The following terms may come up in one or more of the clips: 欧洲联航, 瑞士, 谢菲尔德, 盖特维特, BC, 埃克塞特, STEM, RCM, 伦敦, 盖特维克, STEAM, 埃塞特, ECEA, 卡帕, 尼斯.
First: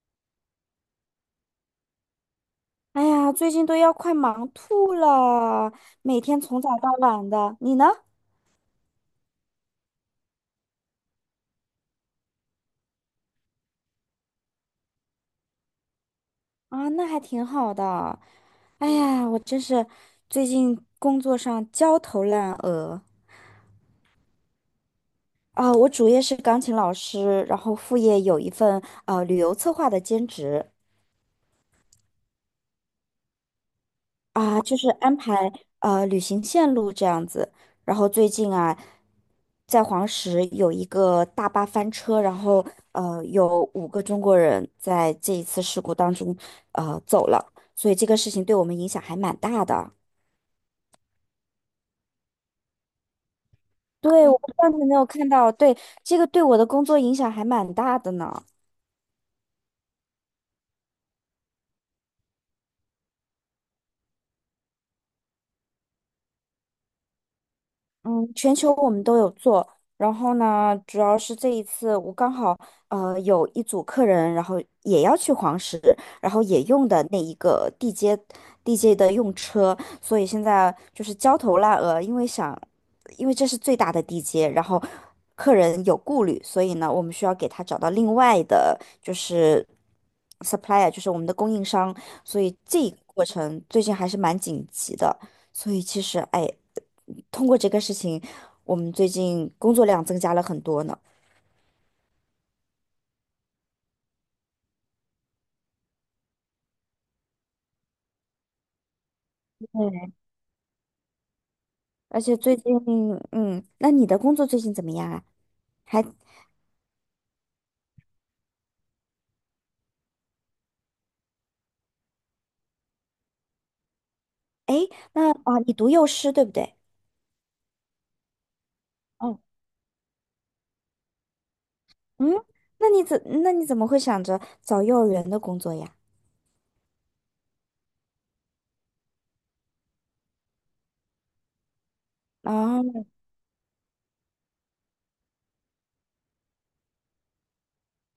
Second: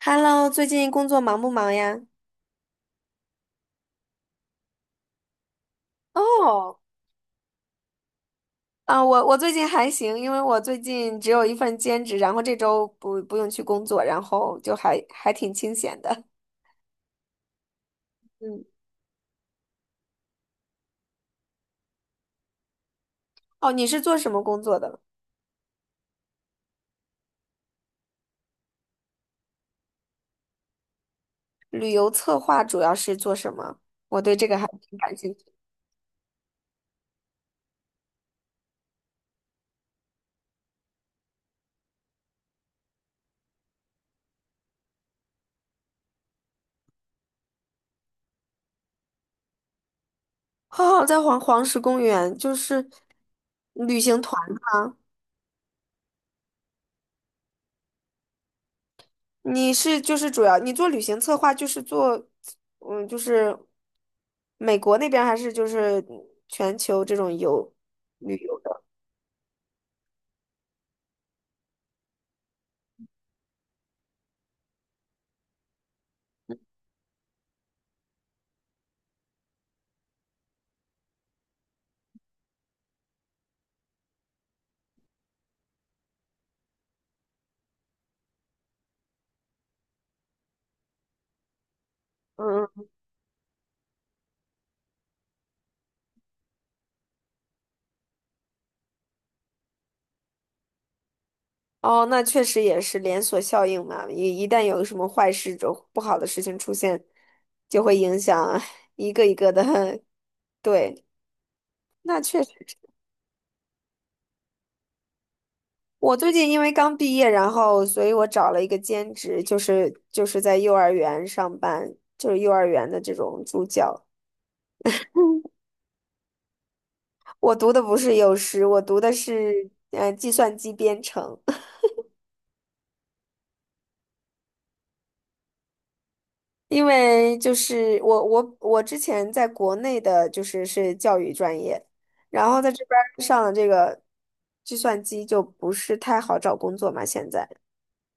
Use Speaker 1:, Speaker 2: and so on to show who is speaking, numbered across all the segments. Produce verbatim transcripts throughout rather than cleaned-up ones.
Speaker 1: Hello，最近工作忙不忙呀？
Speaker 2: 哎呀，最近都要快忙吐了，每天从早
Speaker 1: 哦，
Speaker 2: 到晚的。你呢？
Speaker 1: 啊，我我最近还行，因为我最近只有一份兼职，然后这周不不用去工作，然后就还还挺清闲的。
Speaker 2: 啊，那还挺好的。
Speaker 1: 嗯。
Speaker 2: 哎呀，我真是最近工作上焦头烂额
Speaker 1: 哦，你是做什么工作的？
Speaker 2: 啊！我主业是钢琴老师，然后副业有一份呃旅游策划的兼职。
Speaker 1: 旅游策划主要是做什么？我对这个
Speaker 2: 啊，
Speaker 1: 还
Speaker 2: 就是
Speaker 1: 挺感
Speaker 2: 安
Speaker 1: 兴趣。
Speaker 2: 排呃旅行线路这样子。然后最近啊，在黄石有一个大巴翻车，然后呃有五个中国人在这一次事故当中呃走了，所以这个事情对我们影响还蛮大的。
Speaker 1: 哦，在黄黄石公园，就是旅行
Speaker 2: 对，
Speaker 1: 团。
Speaker 2: 我不知道你有没有看到，对，这个对我的工作影响还蛮大的呢。
Speaker 1: 你是就是主要你做旅行策划，就是做，嗯，就是美国那边儿还是就是全球这种游
Speaker 2: 嗯，
Speaker 1: 旅
Speaker 2: 全
Speaker 1: 游
Speaker 2: 球
Speaker 1: 的？
Speaker 2: 我们都有做，然后呢，主要是这一次我刚好呃有一组客人，然后也要去黄石，然后也用的那一个地接地接的用车，所以现在就是焦头烂额，因为想因为这是最大的地接，然后客人有顾虑，所以呢，我们需要给他找到另外的就是 supplier，就是我们的供应商，所以
Speaker 1: 嗯，
Speaker 2: 这
Speaker 1: 嗯。
Speaker 2: 一个过程最近还是蛮紧急的。所以其实，哎，通过这个事情，我们最近工作量增加了很多呢。
Speaker 1: 哦，那确实也是连锁效应嘛，一一旦有什么坏事、就，不好的事情出现，就会影响一个一个的。
Speaker 2: 对，
Speaker 1: 对，那
Speaker 2: 而且
Speaker 1: 确实
Speaker 2: 最近，
Speaker 1: 是。
Speaker 2: 嗯，那你的工作最近怎么样啊？还，
Speaker 1: 我最近因为刚毕业，然后所以我找了一个兼职，就是就是在幼儿园上班，就是幼儿园的这种助教。
Speaker 2: 哎，那啊，你读幼师对不对？
Speaker 1: 我读的不是幼师，我读的
Speaker 2: 哦，
Speaker 1: 是呃计算机编程。
Speaker 2: 嗯，那你怎那你怎么会想着找幼儿园的工作呀？
Speaker 1: 因为就是我我我之前在国内的就是是教育专业，然后在这边
Speaker 2: 啊，
Speaker 1: 儿上了这个计算机就不是太好找工作嘛。现在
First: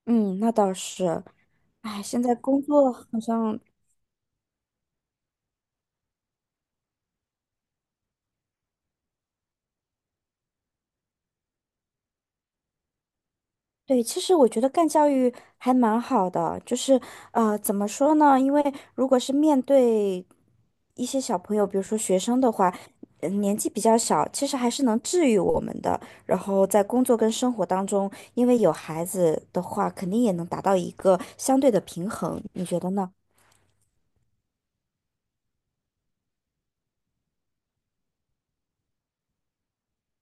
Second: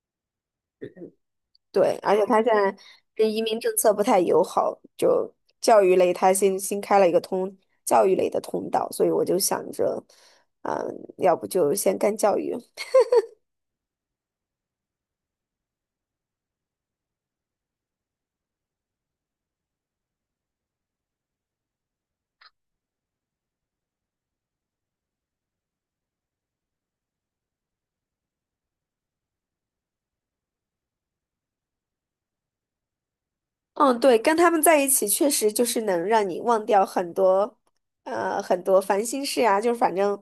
Speaker 2: 嗯，那倒是，
Speaker 1: 对，
Speaker 2: 哎，
Speaker 1: 而
Speaker 2: 现
Speaker 1: 且
Speaker 2: 在
Speaker 1: 他现
Speaker 2: 工
Speaker 1: 在
Speaker 2: 作好
Speaker 1: 这移民
Speaker 2: 像
Speaker 1: 政策不太友好，就教育类他新新开了一个通教育类的通道，所以我就想着，嗯，要不就先干教育。
Speaker 2: 对，其实我觉得干教育还蛮好的，就是呃，怎么说呢？因为如果是面对一些小朋友，比如说学生的话，呃年纪比较小，其实还是能治愈我们的。然后在工作跟生活当中，因为有孩子的话，肯定也能达到一个相对的平衡，你觉得呢？
Speaker 1: 嗯，对，跟他们在一起确实就是能让你忘掉很多，呃，很多烦心事啊，就是反正，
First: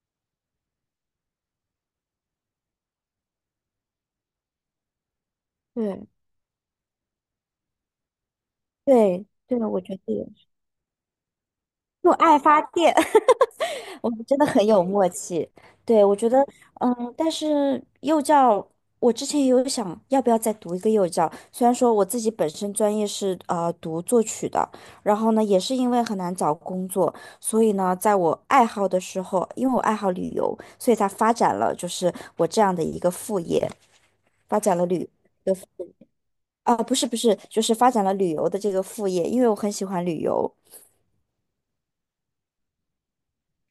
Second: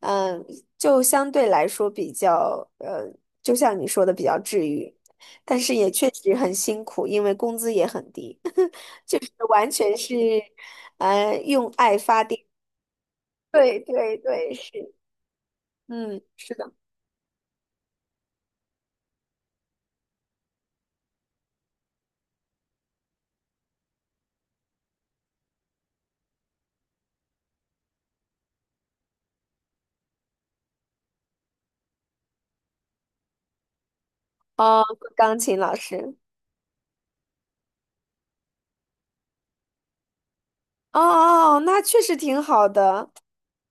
Speaker 1: 嗯、就相对来说比较，呃，就像你说的比较治愈，但是也
Speaker 2: 对。
Speaker 1: 确实很辛苦，因为工资也很低。就
Speaker 2: 对，
Speaker 1: 是
Speaker 2: 对，
Speaker 1: 完
Speaker 2: 我觉
Speaker 1: 全
Speaker 2: 得
Speaker 1: 是，
Speaker 2: 也是
Speaker 1: 呃，用爱
Speaker 2: 用
Speaker 1: 发
Speaker 2: 爱
Speaker 1: 电。
Speaker 2: 发电。
Speaker 1: 对
Speaker 2: 我
Speaker 1: 对
Speaker 2: 们真的
Speaker 1: 对，
Speaker 2: 很有
Speaker 1: 是，
Speaker 2: 默契，对，我
Speaker 1: 嗯，
Speaker 2: 觉得，
Speaker 1: 是的，
Speaker 2: 嗯，但是幼教，我之前也有想要不要再读一个幼教，虽然说我自己本身专业是呃读作曲的，然后呢，也是因为很难找工作，所以呢，在我爱好的时候，因为我爱好旅游，所以才发展了就是我这样的一个副业，发展
Speaker 1: 哦，
Speaker 2: 了旅
Speaker 1: 钢
Speaker 2: 的
Speaker 1: 琴老师。
Speaker 2: 啊，不是不是，就是发展了旅游的这个副业，因为我很喜欢旅游，
Speaker 1: 哦哦，哦，那确实挺好的。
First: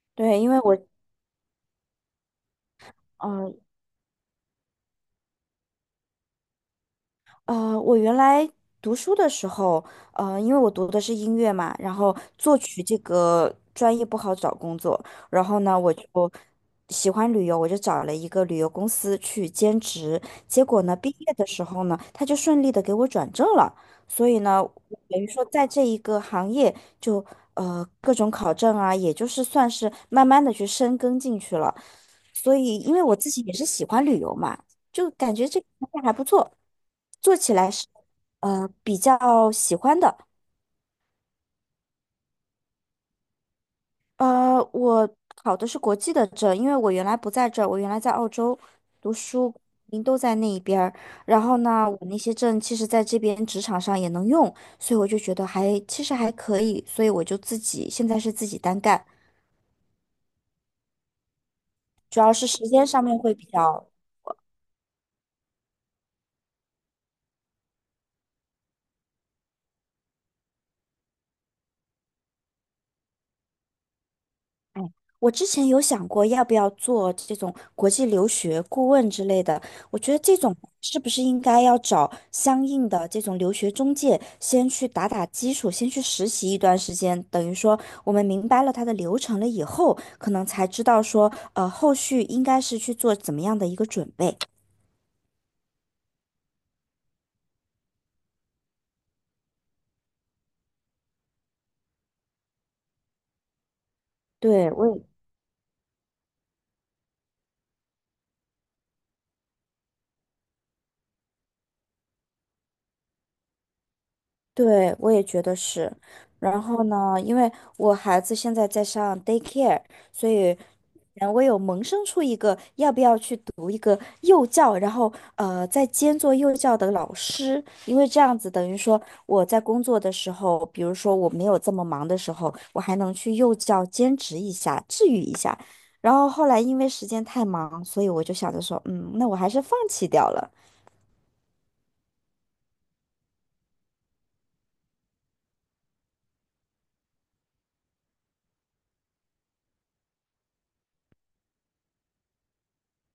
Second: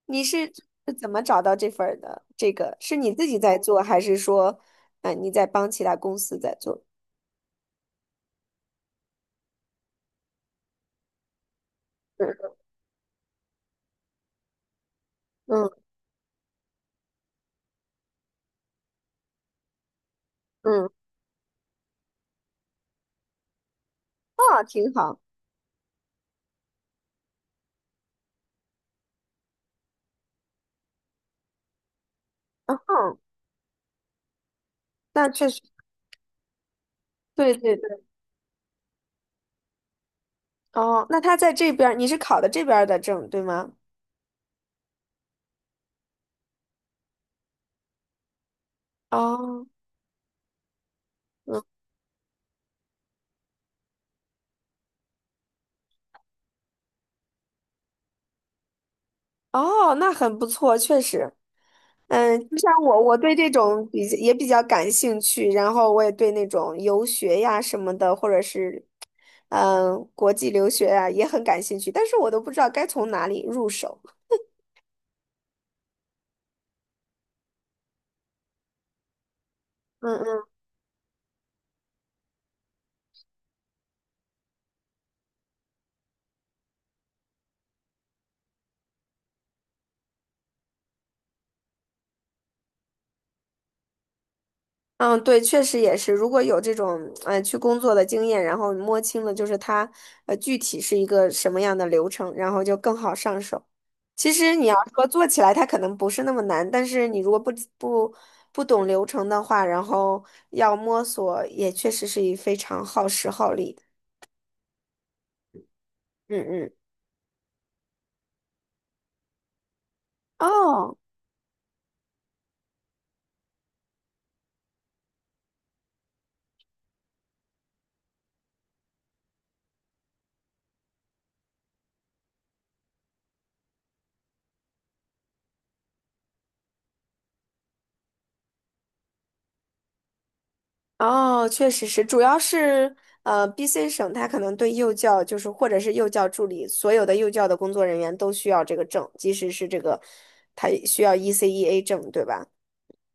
Speaker 1: 你
Speaker 2: 对，因
Speaker 1: 是
Speaker 2: 为我。
Speaker 1: 是怎么找到这份儿的？这个是你自己
Speaker 2: 嗯。
Speaker 1: 在做，还是说，嗯、你在帮其他公司在做？
Speaker 2: 呃，我原来读书的时候，呃，因为我读的是音乐嘛，然后
Speaker 1: 嗯
Speaker 2: 作曲这个专业不好找工作，然后
Speaker 1: 嗯
Speaker 2: 呢，我就喜欢旅游，我就找了一个旅游公司去兼职，结果
Speaker 1: 嗯，
Speaker 2: 呢，毕业的时候呢，他就顺利的给我转正了，所以
Speaker 1: 哦，
Speaker 2: 呢，我
Speaker 1: 挺好。
Speaker 2: 等于说在这一个行业就呃各种考证啊，也就是算是慢慢的去深耕进去了，所
Speaker 1: 嗯
Speaker 2: 以因为我
Speaker 1: 哼，
Speaker 2: 自己也是喜欢旅游嘛。就
Speaker 1: 那
Speaker 2: 感觉
Speaker 1: 确
Speaker 2: 这
Speaker 1: 实，
Speaker 2: 个产还不错，做
Speaker 1: 对
Speaker 2: 起来
Speaker 1: 对
Speaker 2: 是
Speaker 1: 对。
Speaker 2: 呃比较喜欢的。
Speaker 1: 哦，那他在这边儿，你是考的这边儿的证，对吗？
Speaker 2: 呃，我考的是国际的证，因为我原来不在这儿，我原来在澳洲读书，
Speaker 1: 哦，
Speaker 2: 您都在那一边儿。然后
Speaker 1: 嗯，
Speaker 2: 呢，我那些证其实在这边职场上也能用，所以我就觉得还其实还可以，所以我就自己现在是自己单干，
Speaker 1: 哦，那很不错，确实。
Speaker 2: 主要
Speaker 1: 嗯，
Speaker 2: 是
Speaker 1: 就
Speaker 2: 时
Speaker 1: 像
Speaker 2: 间
Speaker 1: 我，
Speaker 2: 上
Speaker 1: 我
Speaker 2: 面会
Speaker 1: 对
Speaker 2: 比
Speaker 1: 这种
Speaker 2: 较
Speaker 1: 比也比较感兴趣，然后我也对那种游学呀什么的，或者是嗯国际留学呀也很感兴趣，但是我都不知道该从哪里入手。
Speaker 2: 哎，我之前有想过要不要做这种国际留学顾问之类的，我觉得这
Speaker 1: 嗯
Speaker 2: 种是不是应该要找相应的这种留学中介，先去打打基础，先去实习一段时间，等于说我们明白了它的流程了以后，可能才知道说，呃，后续应该是去做怎么样的一个准备。
Speaker 1: 嗯，对，确实也是。如果有这种呃去工作的经验，然后摸清了就是它呃具体是一个什么样的流程，然后就更好上手。其实你
Speaker 2: 对，
Speaker 1: 要
Speaker 2: 我也
Speaker 1: 说做起来，它可能不是那么难，但是你如果不不不懂流程的话，然后要摸索，也确实是一非常耗时耗力的。
Speaker 2: 对，我也觉得是。
Speaker 1: 嗯
Speaker 2: 然
Speaker 1: 嗯，
Speaker 2: 后呢，因为我孩子现在在上 daycare，所以
Speaker 1: 哦。
Speaker 2: 呃我有萌生出一个要不要去读一个幼教，然后呃再兼做幼教的老师，因为这样子等于说我在工作的时候，比如说我没有这么忙的时候，我还能去幼教兼职一下，治愈一下。然后后来因为时间太忙，所以我就想着说，嗯，那我还是放弃掉了。
Speaker 1: 哦，确实是，主要是呃，B C 省它可能对幼教就是或者是幼教助理，所有的幼教的工作人员都需要这个证，即使是这个，它需要 E C E A 证，对吧？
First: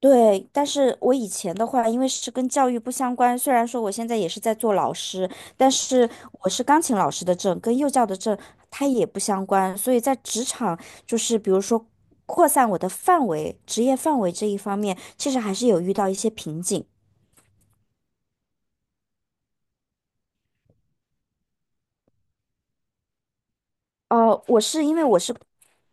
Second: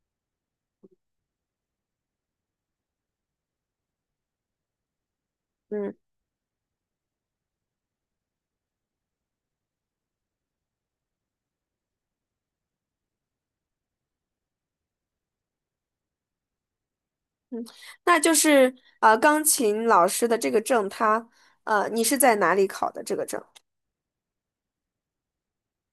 Speaker 2: 对，但是我以前的话，因为是跟教育不相关，虽然说我现在也是在做老师，但
Speaker 1: 嗯，
Speaker 2: 是我是钢琴老师的证，跟幼教的证它也不相关，所以在职场就是比如说扩散我的范围、职业范围这一方面，其实还是有遇到一些瓶颈。
Speaker 1: 那就是呃，钢琴老师的这个证，它呃，你是在哪里考的这个证？
Speaker 2: 哦，我是因为我是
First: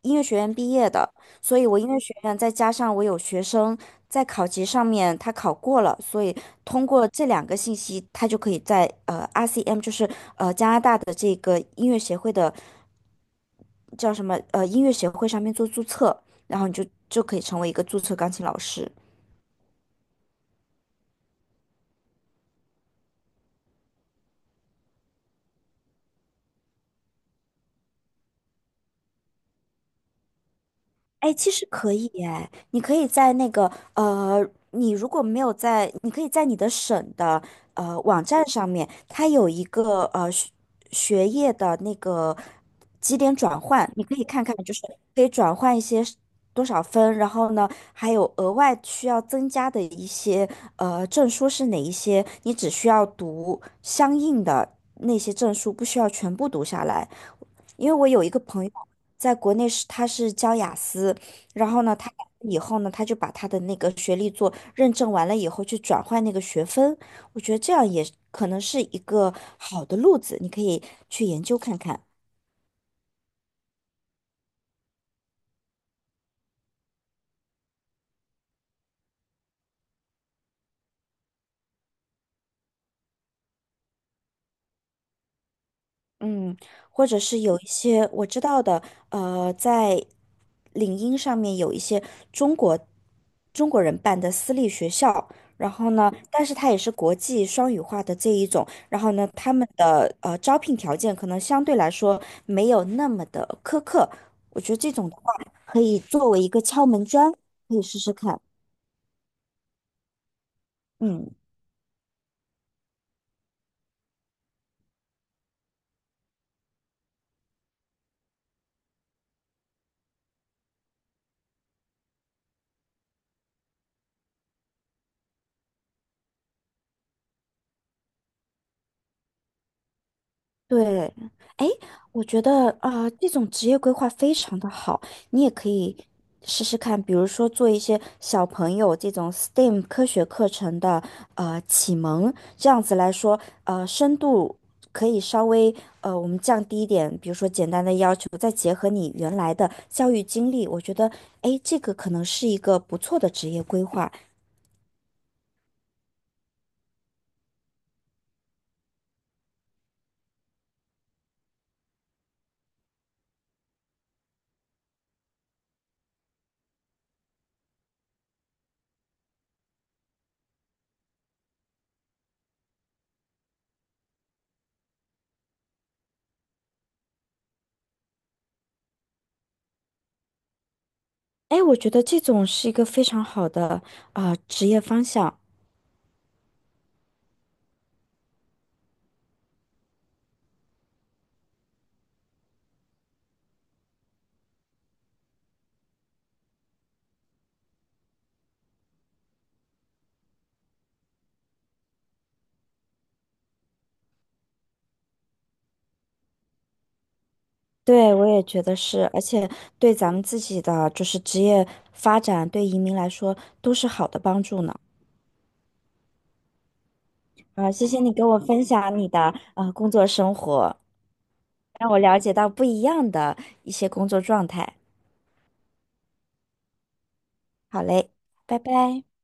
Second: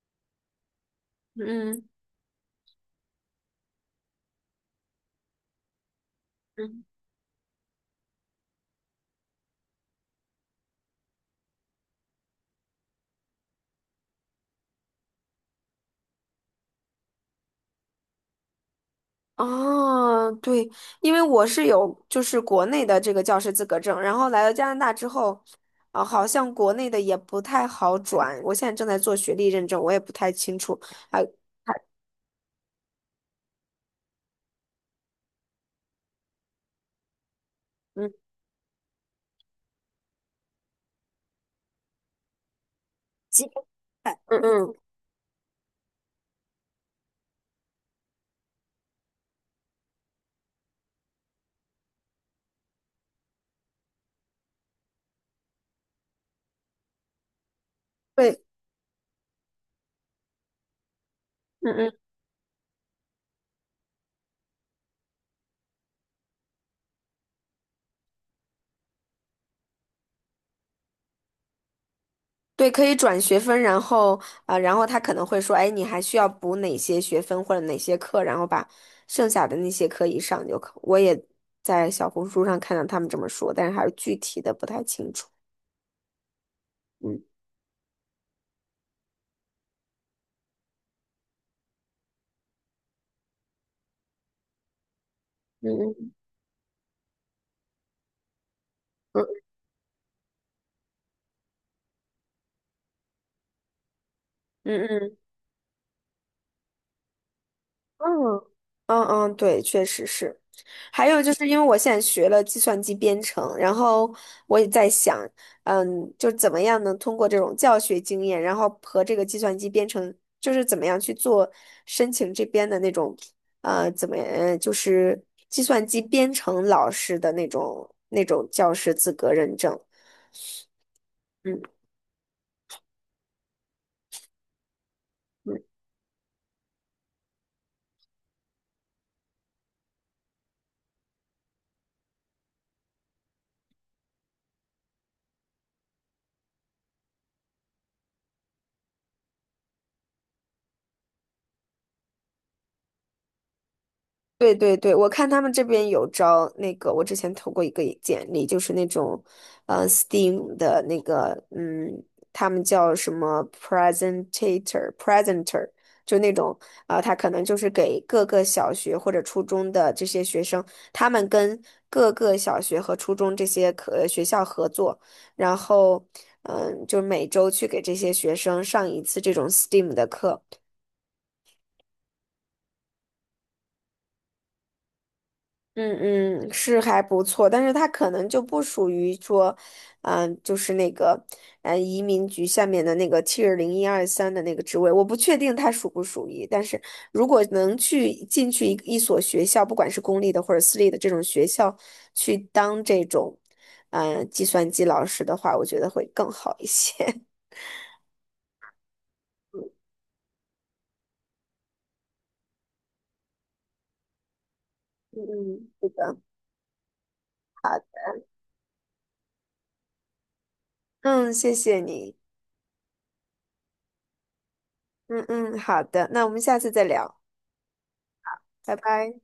Speaker 2: 音乐学院毕业的，所以我
Speaker 1: 嗯
Speaker 2: 音乐学院再加上我有学生在考级上面他考过了，所以
Speaker 1: 嗯。
Speaker 2: 通过这两个信息，他就可以在呃 R C M 就是呃加拿大的这个音乐协会的叫什么呃音乐协会上面做注册，然后你就就可以成为一个注册钢琴老师。
Speaker 1: 哦，对，因为我是有就是国内的这个教师资格证，然后来到加拿大之后，啊、好像国内的也不太好转。我现在正在做学历认证，我也不太清楚。啊，
Speaker 2: 哎，其实可以哎，你可以在那个呃，你如果没有在，你可以在你的省的呃
Speaker 1: 嗯
Speaker 2: 网站上面，它有一个呃学学业的那个几点
Speaker 1: 积
Speaker 2: 转
Speaker 1: 分
Speaker 2: 换，你可
Speaker 1: 制，
Speaker 2: 以
Speaker 1: 嗯
Speaker 2: 看看，就
Speaker 1: 嗯，
Speaker 2: 是可以转换一些是多少分，然后呢，还有额外需要增加的一些呃证书是哪一些，你只需要读相应的那些证书，不需要全部读下来。因为我有一个
Speaker 1: 对，
Speaker 2: 朋友在国内是他是教雅思，然
Speaker 1: 嗯
Speaker 2: 后呢，
Speaker 1: 嗯，
Speaker 2: 他以后呢，他就把他的那个学历做认证完了以后去转换那个学分，我觉得这样也可能是一个好的路子，你可以去研究看看。
Speaker 1: 对，可以转学分，然后啊、然后他可能会说，哎，你还需要补哪些学分或者哪些课，然后把剩下的那些课一上就可。我也在小红书上看到他们这么说，但是还是具体的不太清楚。
Speaker 2: 嗯，或者
Speaker 1: 嗯
Speaker 2: 是有一些我知道的，呃，在领英上面有一些中国中国人办的私立学校，然
Speaker 1: 嗯
Speaker 2: 后
Speaker 1: 嗯
Speaker 2: 呢，但是它也是国际双语化的这一种，然后呢，
Speaker 1: 嗯
Speaker 2: 他们的呃招聘条件可能相对来说没有那么的苛刻，我觉得
Speaker 1: 嗯
Speaker 2: 这种的
Speaker 1: 嗯。
Speaker 2: 话可以作为一个敲门砖，可以试试
Speaker 1: 嗯
Speaker 2: 看。
Speaker 1: 嗯嗯，对，确实是。还有就
Speaker 2: 嗯，
Speaker 1: 是因为我现在学了计算机编程，然后我也在想，嗯，就怎么样能通过这种教学经验，然后和这个计算机编程，就是怎么样去做申请这边的那种，呃，怎么，呃，就是计算机编程老师的那种那种教师资格认证。
Speaker 2: 对，哎，
Speaker 1: 嗯。
Speaker 2: 我觉得啊、呃这种职业规划非常的好，你也可
Speaker 1: 嗯，
Speaker 2: 以试试看，比如说做一些小朋友这种 S T E M 科学课程的呃启蒙，这样子来说，呃，深度可以稍微呃我们降低一点，比如说简单的要求，再结合你原来的教育经历，我觉得哎，诶这个可能是一个不错的职业规划。
Speaker 1: 对对对，我看他们这边有招那个，我之前投过一个简历，就是那种，呃，Steam 的那个，嗯，他们叫什么 presentator，presenter,就那种，呃，他可能就是给各个小学或者初中的这些学生，他们跟各个小学和初中这些可呃学校合作，然后，嗯，就每周去给这些学生上一次这种 STEAM 的课。
Speaker 2: 哎，我觉得这种是一个非常好的啊、呃职业方向。
Speaker 1: 嗯嗯，是还不错，但是它可能就不属于说，嗯、就是那个，呃，移民局下面的那个 Tier 零一二三的那个职位，我不确定它属不属于。但是如果能去进去一一所学校，不管是公立的或者私立的这种学校，去当这种，嗯、计算机老师的话，我觉得会更好一些。
Speaker 2: 对，我也觉得是，而且对咱们自己的就是职业发展，对移民来说都是好的帮助呢。
Speaker 1: 嗯嗯，是的，
Speaker 2: 啊，谢谢你给我分享你的呃工作生活，
Speaker 1: 嗯，谢谢
Speaker 2: 让我
Speaker 1: 你，
Speaker 2: 了解到不一样的一些工作状态。
Speaker 1: 嗯嗯，好的，那我们下次再聊，
Speaker 2: 好嘞，拜
Speaker 1: 拜
Speaker 2: 拜。
Speaker 1: 拜。